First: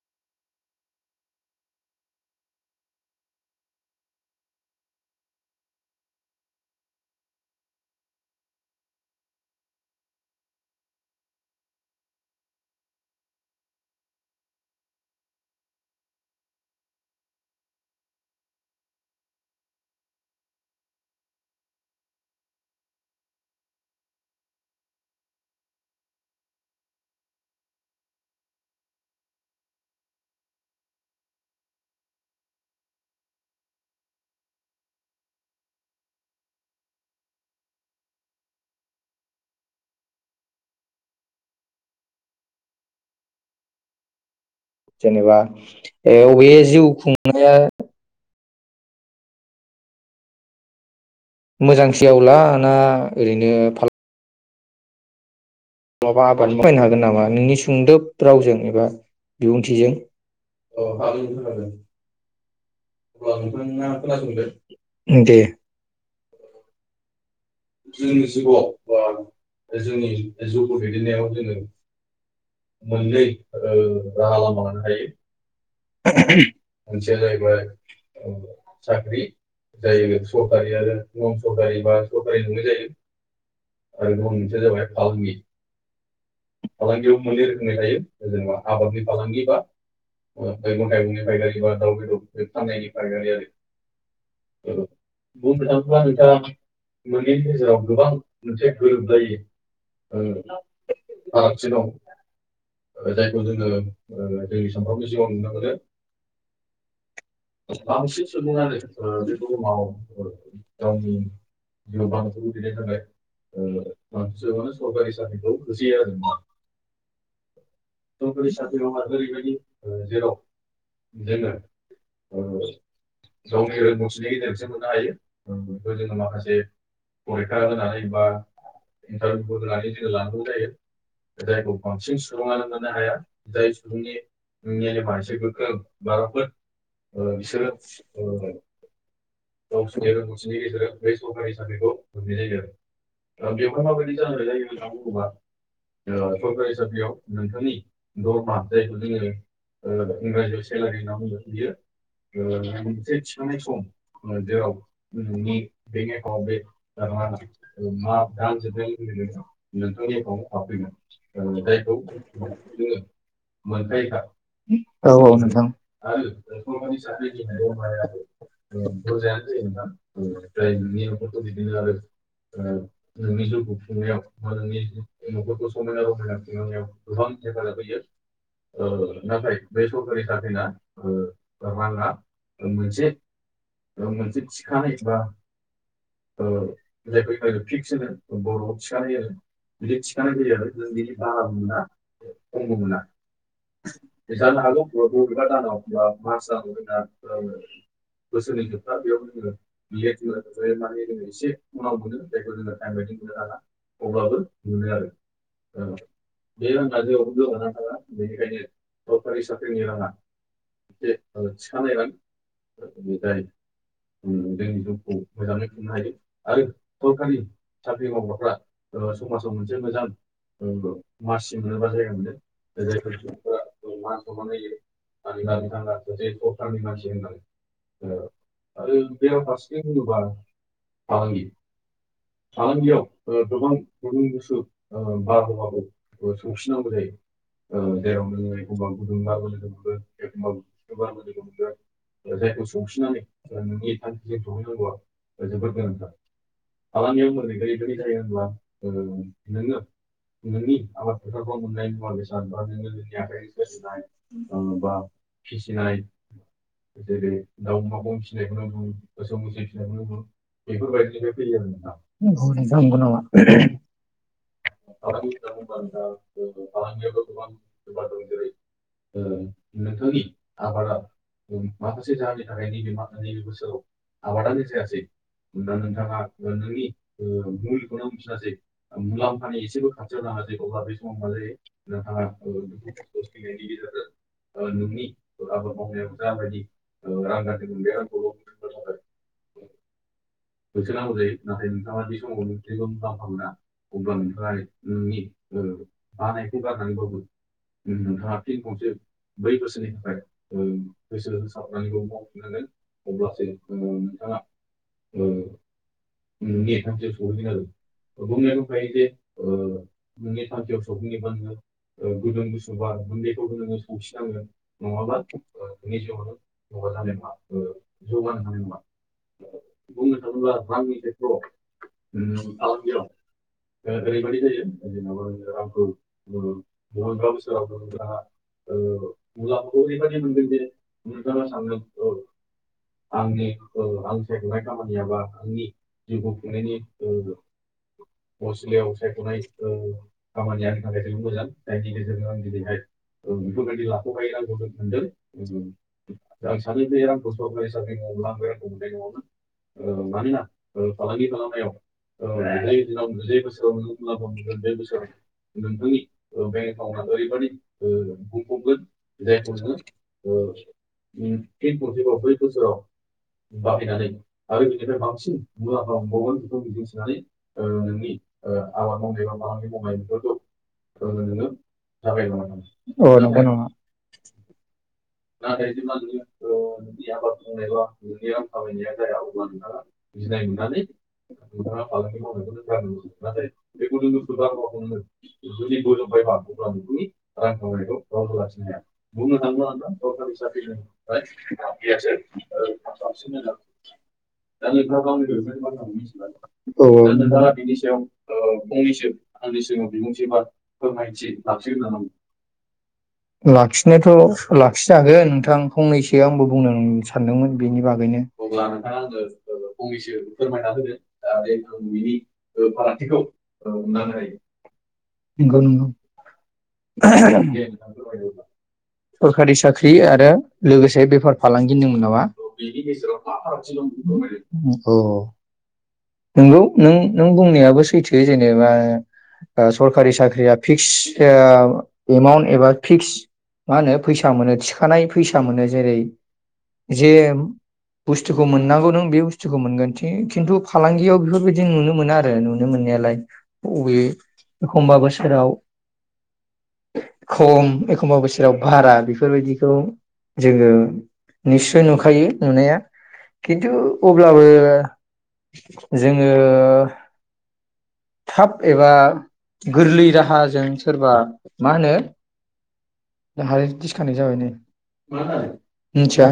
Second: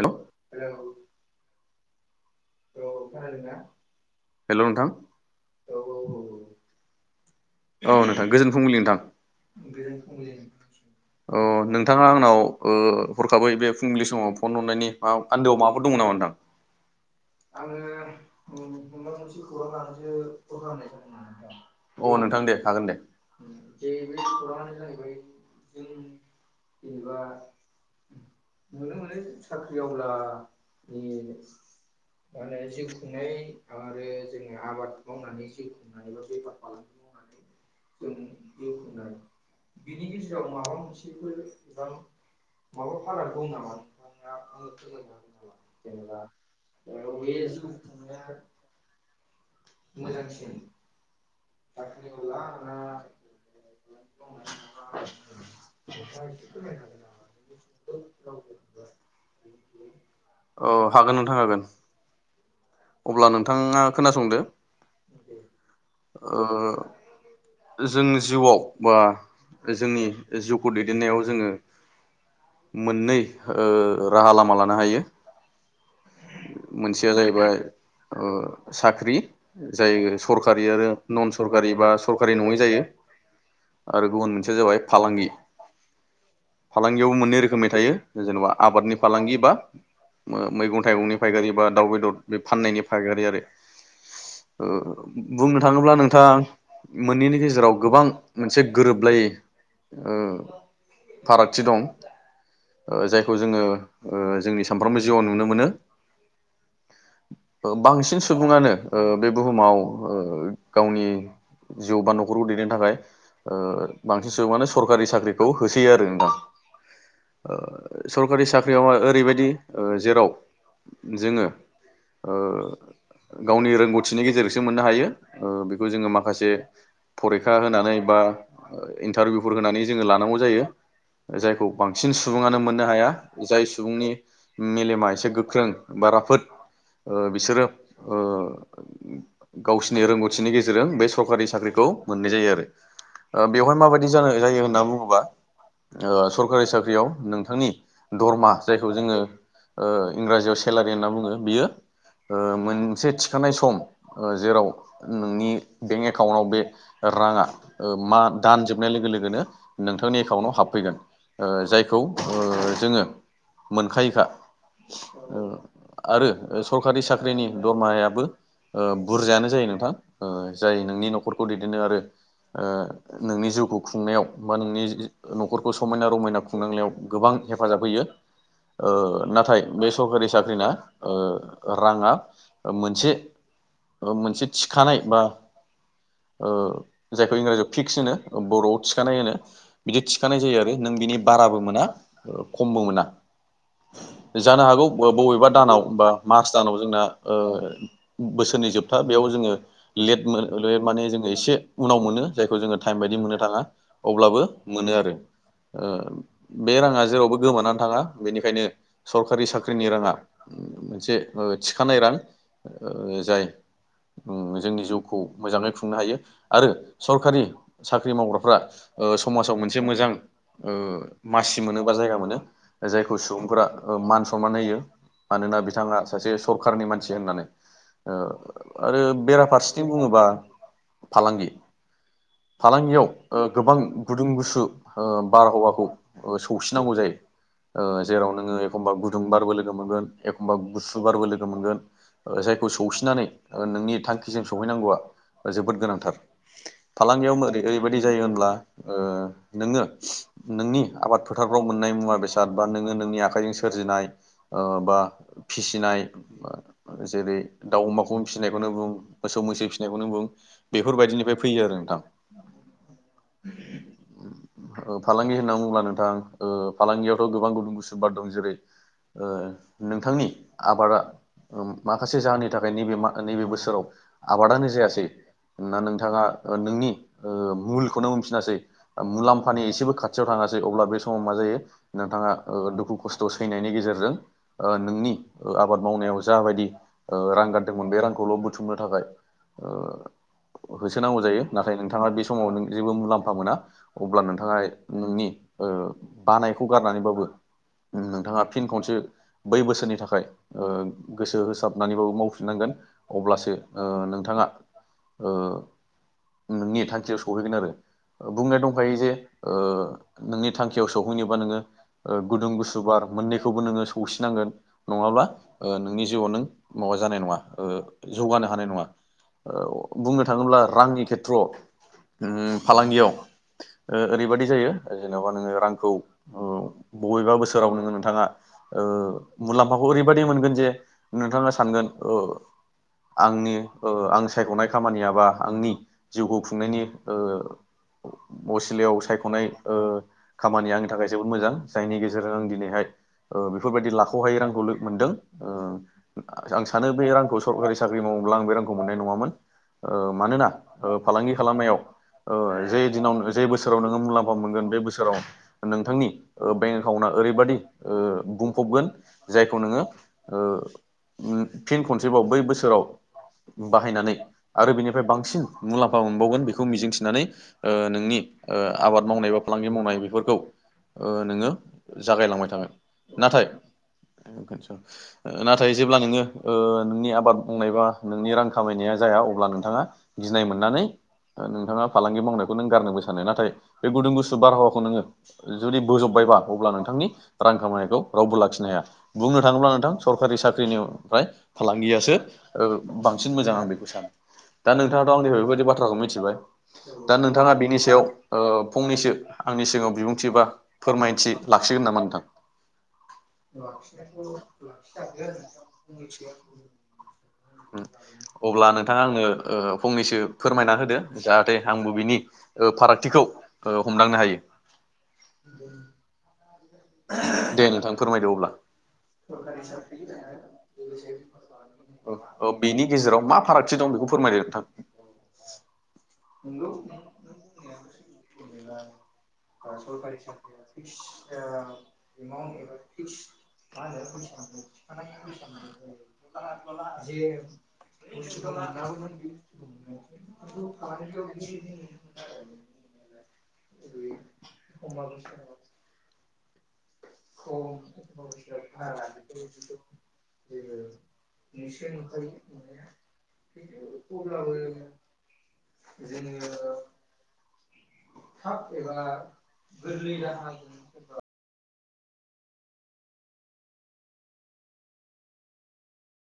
Hello hello नोंथां औ औ औ औ औ नोंथां गोजोन फुंबिलि नोंथां औ नोंथाङा आंनाव ओ हरखाबै बे फुंबिलि समाव फन हरनायनि माआन्दोआव माबाफोर दङ नामा नोंथां? दे हागोन दे जे बे खौराङानो जाहैबाय जों जेनेबा नुनो मोनो साख्रिआवब्ला नि माने होनो जिउ खुंनाय आरो जोङो आबाद मावनानै जिउ खुंनानैबा बेफार फालांगि जों बिनि गेजेराव माबा मोनसेफोर बा माबा फारा दं नामा जेनेबा ए नोंथांङा? अबे जिउ खुंनाया [unintelligible] मोजांसिन मोजांसे आवला ना ओरैनो फालां [unintelligible] माबा आबाद [unintelligible] हागोन नामा नोंनि सुंदोब रावजों एबा बिबुंथिजों? औ हागोन नोंथां ‌गिगो हागोन अब्ला नोंथाङा दे अओ जोंनि जिउआव बा जोंनि जिउखौ दैदेननायाव जोङो मोननै राहा लामा लानो हायो मोनसेया जाहैबाय ओ साख्रि जाय जायो सरकारि आरो नन सरकारि बा बोरै नङै जायो आरो गुबुन मोनसेया जाबाय फालांगि फालांगियावबो मोननै रोखोमनि थायो जेनेबा आबादनि फालांगि बा मैगं थाइगंनि फायखारि बा दाउ बेदर बे फाननायनि फायखारि आरो ओ बुंनो थाङोब्ला नोंथां मोननैनि गेजेराव गोबां मोनसे गोरोबलायै ओ फारागथि दं जायखौ जोङो ओ जोंनि सामफ्रोमबो जिउआव नुनो मोनो बांसिन सुबुङानो बे बुहुमाव गावनि जिउ बा नखरखौ दैदेननो थाखाय ओ बांसिन सुबुङा सरकारि साख्रिखौ हो ओ नोंथां सरखारि साख्रियाव ओरैबायदि जेराव जोङो ओ गावनि रोंगौथिनि गेजेरसो मोननो हायो बेखौ जोङो मा खायसे फरिखा होनानै बा इन्टारभिउफोर होनानै जोङो लानांगौ जायो जायखौ बांसिन सुबनो मोननो हाया जाय सुबुंनि मेलेमा एसे गोख्रों बा राफोद बिसोरो गावसोरनि रोंगौथिनि गेजेरजों बे सरकारि साख्रिखौ मोननाय जायो आरो बेवहाय माबायदि जानो जायो होनना बुङोबा ओ सरखारि साख्रियाव नोंथांनि दरमा जायखौ जोङो इंराजियाव सेलारि होनना बुङो बियो ओ मोनसे थिखानाय सम जेराव नोंनि बेंक एकाउन्टाव बे राङा मा दानजोबनाय लोगो लोगोनो नोंथांनि फैगोन जायखौ जोङो मोनखायोखा औ नोंथां आरो सरखारि साख्रिनि दरमाहायाबो बुरजायानो जायो नोंथां जाय नोंनि नखरखौ दैदेननो आरो ओ नोंनि जिउखौ खुंनायाव बा नोंनि न'खरखौ समायना रमायना खुंनांनायाव गोबां हेफाजाब होयो ओ नाथाय बे सरखारि साख्रिना ओ राङा मोनसे मोनसे थिखानाय बा ओ जायखौ इंराजियाव फिक्स होनो बर'आव थिखानाय होनो बिदि थिखानाय जायो आरो नों बिनि बाराबो मोना खमबो मोना जानो हागौ बबेबा दानाव बा मार्च दानाव जोंना ओ बोसोरनि जोबथा बेयाव जोङो लेट मोन माने जोङो एसे उनाव मोनो जायखौ जोङो टाइम बायदि मोननो थाङा अब्लाबो मोनो आरो बे राङा जेरावबो गोमानानै थाङा बेनिखायनो सरखारि साख्रिनि राङा मोनसे थिखानाय रां जाय जोंनि जिउखौ मोजाङै खुंनो हायो आरो सरखारि साख्रि मावग्राफ्रा समाजाव मोनसे मोजां ओ मासि मोनो बा जायगा मोनो जायखौ सुबुंफोरा मान सनमान होयो मानोना बिथाङा सासे सरखारनि मानसि होननानै आरो बेराफारसेथिं बुङोबा फालांगि फालांगियाव गोबां गुदुं गुसु बारहावाखौ सौसिनांगौ जायो जेराव नोङो एखमबा गुदुं बारबो लोगो मोनगोन एखमबा गुसु बारबो लोगो मोनगोन जायखौ सौसिनानै नोंनि थांखिजों सौहैनांगौआ जोबोद गोनांथार फालांगियाव ओरैबायदि जायो होनब्ला ओ नोङो नोंनि आबाद फोथारफ्राव मोननाय मुवा बेसाद बा नोङो नोंनि आखाइजों सोरजिनाय ओ बा फिसिनाय जेरै दाउ अमाखौ फिसिनायखौनो बुं मोसौ मैसो फिसिनायखौनो बुं बेफोरबायदिनिफ्राय फैयो आरोगौ [unintelligible] नामा [inaudible] फालांगि होनना बुङोब्ला नोंथां ओ फालांगियावथ' गोबां गुदुं गुसुं बार दं जेरै ओ नोंथांनि आबादा माखासे जाहोननि थाखाय नैबे नैबे बोसोराव आबादानो जायासै ना नोंथाङा नोंनि मुलखौनो मोनफिनासै मुलाम फानि एसेबो खाथियाव थाङासै अब्ला बे समाव मा जायो नोंथाङा ओ दुखु खस्थ' सैनायनि गेजेरजों ओ नोंनि आबाद मावनायाव जाबायदि ओ रां गारदोंमोन बे रांखौल' बुथुमनो थाखाय होसोनांगौ जायो नाथाय नोंथाङा बे समाव नों जेबो मुलाम्फा मोना अब्ला नों बानायखौ गारनानैबाबो नोंथाङा फिन खनसे बै बोसोरनि थाखाय ओ गोसो होसाबनानैबाबो मावफिननांगोन अब्लासो ओ नोंथाङा [unintelligible] ओ नोंनि थांखियाव सहैगोन आरो बुंनाय दंखायो जे [unintelligible] नोंनि थांखियाव सौहैनोबा नोङो गुदुं गुसुबार मोननैखौबो नोङो सौसिनांगोन नङाब्ला नोंनि जिउआव नों माबा जानाय नङा जौगानो हानाय नङा बुंनो थाङोब्ला रांनि खेथ्रआव ओ फालांगियाव ओरैबाददि जायो जेन'बा नोङो रांखौ बबेबा बोसोराव नोङो नोंथाङा मुलाम्फाखौ ओरैबदि मोनगोन जे नोंथाङा सानगोन आंनि आं सायख'नाय खामानिया बा आंनि जिउखौ खुंनायनि असिलायाव सायख'नाय ओ खामानिया आंनि थाखाय जोबोद मोजां जायनि गेजेरजों आं दिनैहाय बेफोरबायदि लाख'हायै रांखौ मोनदों आं सानो बे रांखौ सरकारि साख्रि मावोब्ला आं बे रांखौ मोननाय नङामोन ओ मानोना ओ फालांगि खालामनायाव जे दिनाव जे बोसोराव नोङो मुलाम्फा मोनगोन बे बोसोराव नोंथांनि बेंक ओ एकाउन्टआ ओरैबाददि ओ बुंफबगोन जायखौ नोङो ओ फिन खनसेबाव बै बोसोराव बाहायनानै आरो बेनिफ्राय बांसिन मुलाम्फा मोनबावगोन बेखौ मिजिंथिनानै ओ नोंनि ओ आबाद मावनाय बा फालांगि मावनाय बेफोरखौ ओ नोङो जागायलांबाय थागोन औ नंगौ नाथाय नामा नाथाय जेब्ला नोङो ओ नोंनि आबाद मावनाय बा नोंनि रां खामायनाया जाया अब्ला नोंथाङा गिनाय मोननानै नोंथाङा फालांगि मावनायखौ नों गारनोबो सानो नाथाय बे गुदुं गुसु बारहावाखौ नोङो जुदि बोजबबायबा अब्ला नोंथांनि रां खामानिखौ रावबो लाखिनो हाया बुंनो थाङोब्ला नोंथां सरकारि साख्रिनिफ्राय फालांगियासो ओ बांसिन मोजां आं बे दा नोंथाङाथ' आंनिफ्राय बेबायदि बाथ्राखौ मिथिबाय दा नोंथाङा बिनि सायाव ओ फंनैसो आंनि सिगाङाव बिबुंथि बा फोरमायथि लाखिगोन नामा नोंथां फि जागोन नोंथां फंनैसो आंबो बुंनो सानदोंमोन बेनि बागैनो अब्ला नोंथाङा ओ आंनो फंनैसो फोरमायना होदो जाहाथे आंबो बिनि ओ फारागथिखौ ओ हमदांनो नंगौ हायो नंगौ दे नोंथां फोरमायदो अब्ला। सरखारि साख्रि आरो लोगोसे बेफार फालांगि नदों नामा ओ बेनि गेजेराव मा फारागथि दं बेखौ फोरमायदो नोंथां। औ नोंगौ नों- नों बुंनायाबो सैथो जेनेबा सरखारि साख्रिया फिक्स एमाउन एबा फिक्स मा होनो फैसा मोनो थिखानाय फैसा मोनो जेरै जे बुस्थुखौ मोननांगौ नों बे बुस्थुखौ मोगोन खि- खिन्थु फालांगियाव बेफोरबायदि नुनो मोनो आरो नुनो मोननायालाय बबे एखमबा बोसोराव खम एखमबा बोसोराव भारा बेफोरबायदिखौ जोङो निस्सय नुखायो नुनाया खिन्थु अब्लाबो जोङो थाब एबा गोरलै राहाजों सोरबा मा होनो हाल थिसखानाय जाबाय नै मिथिया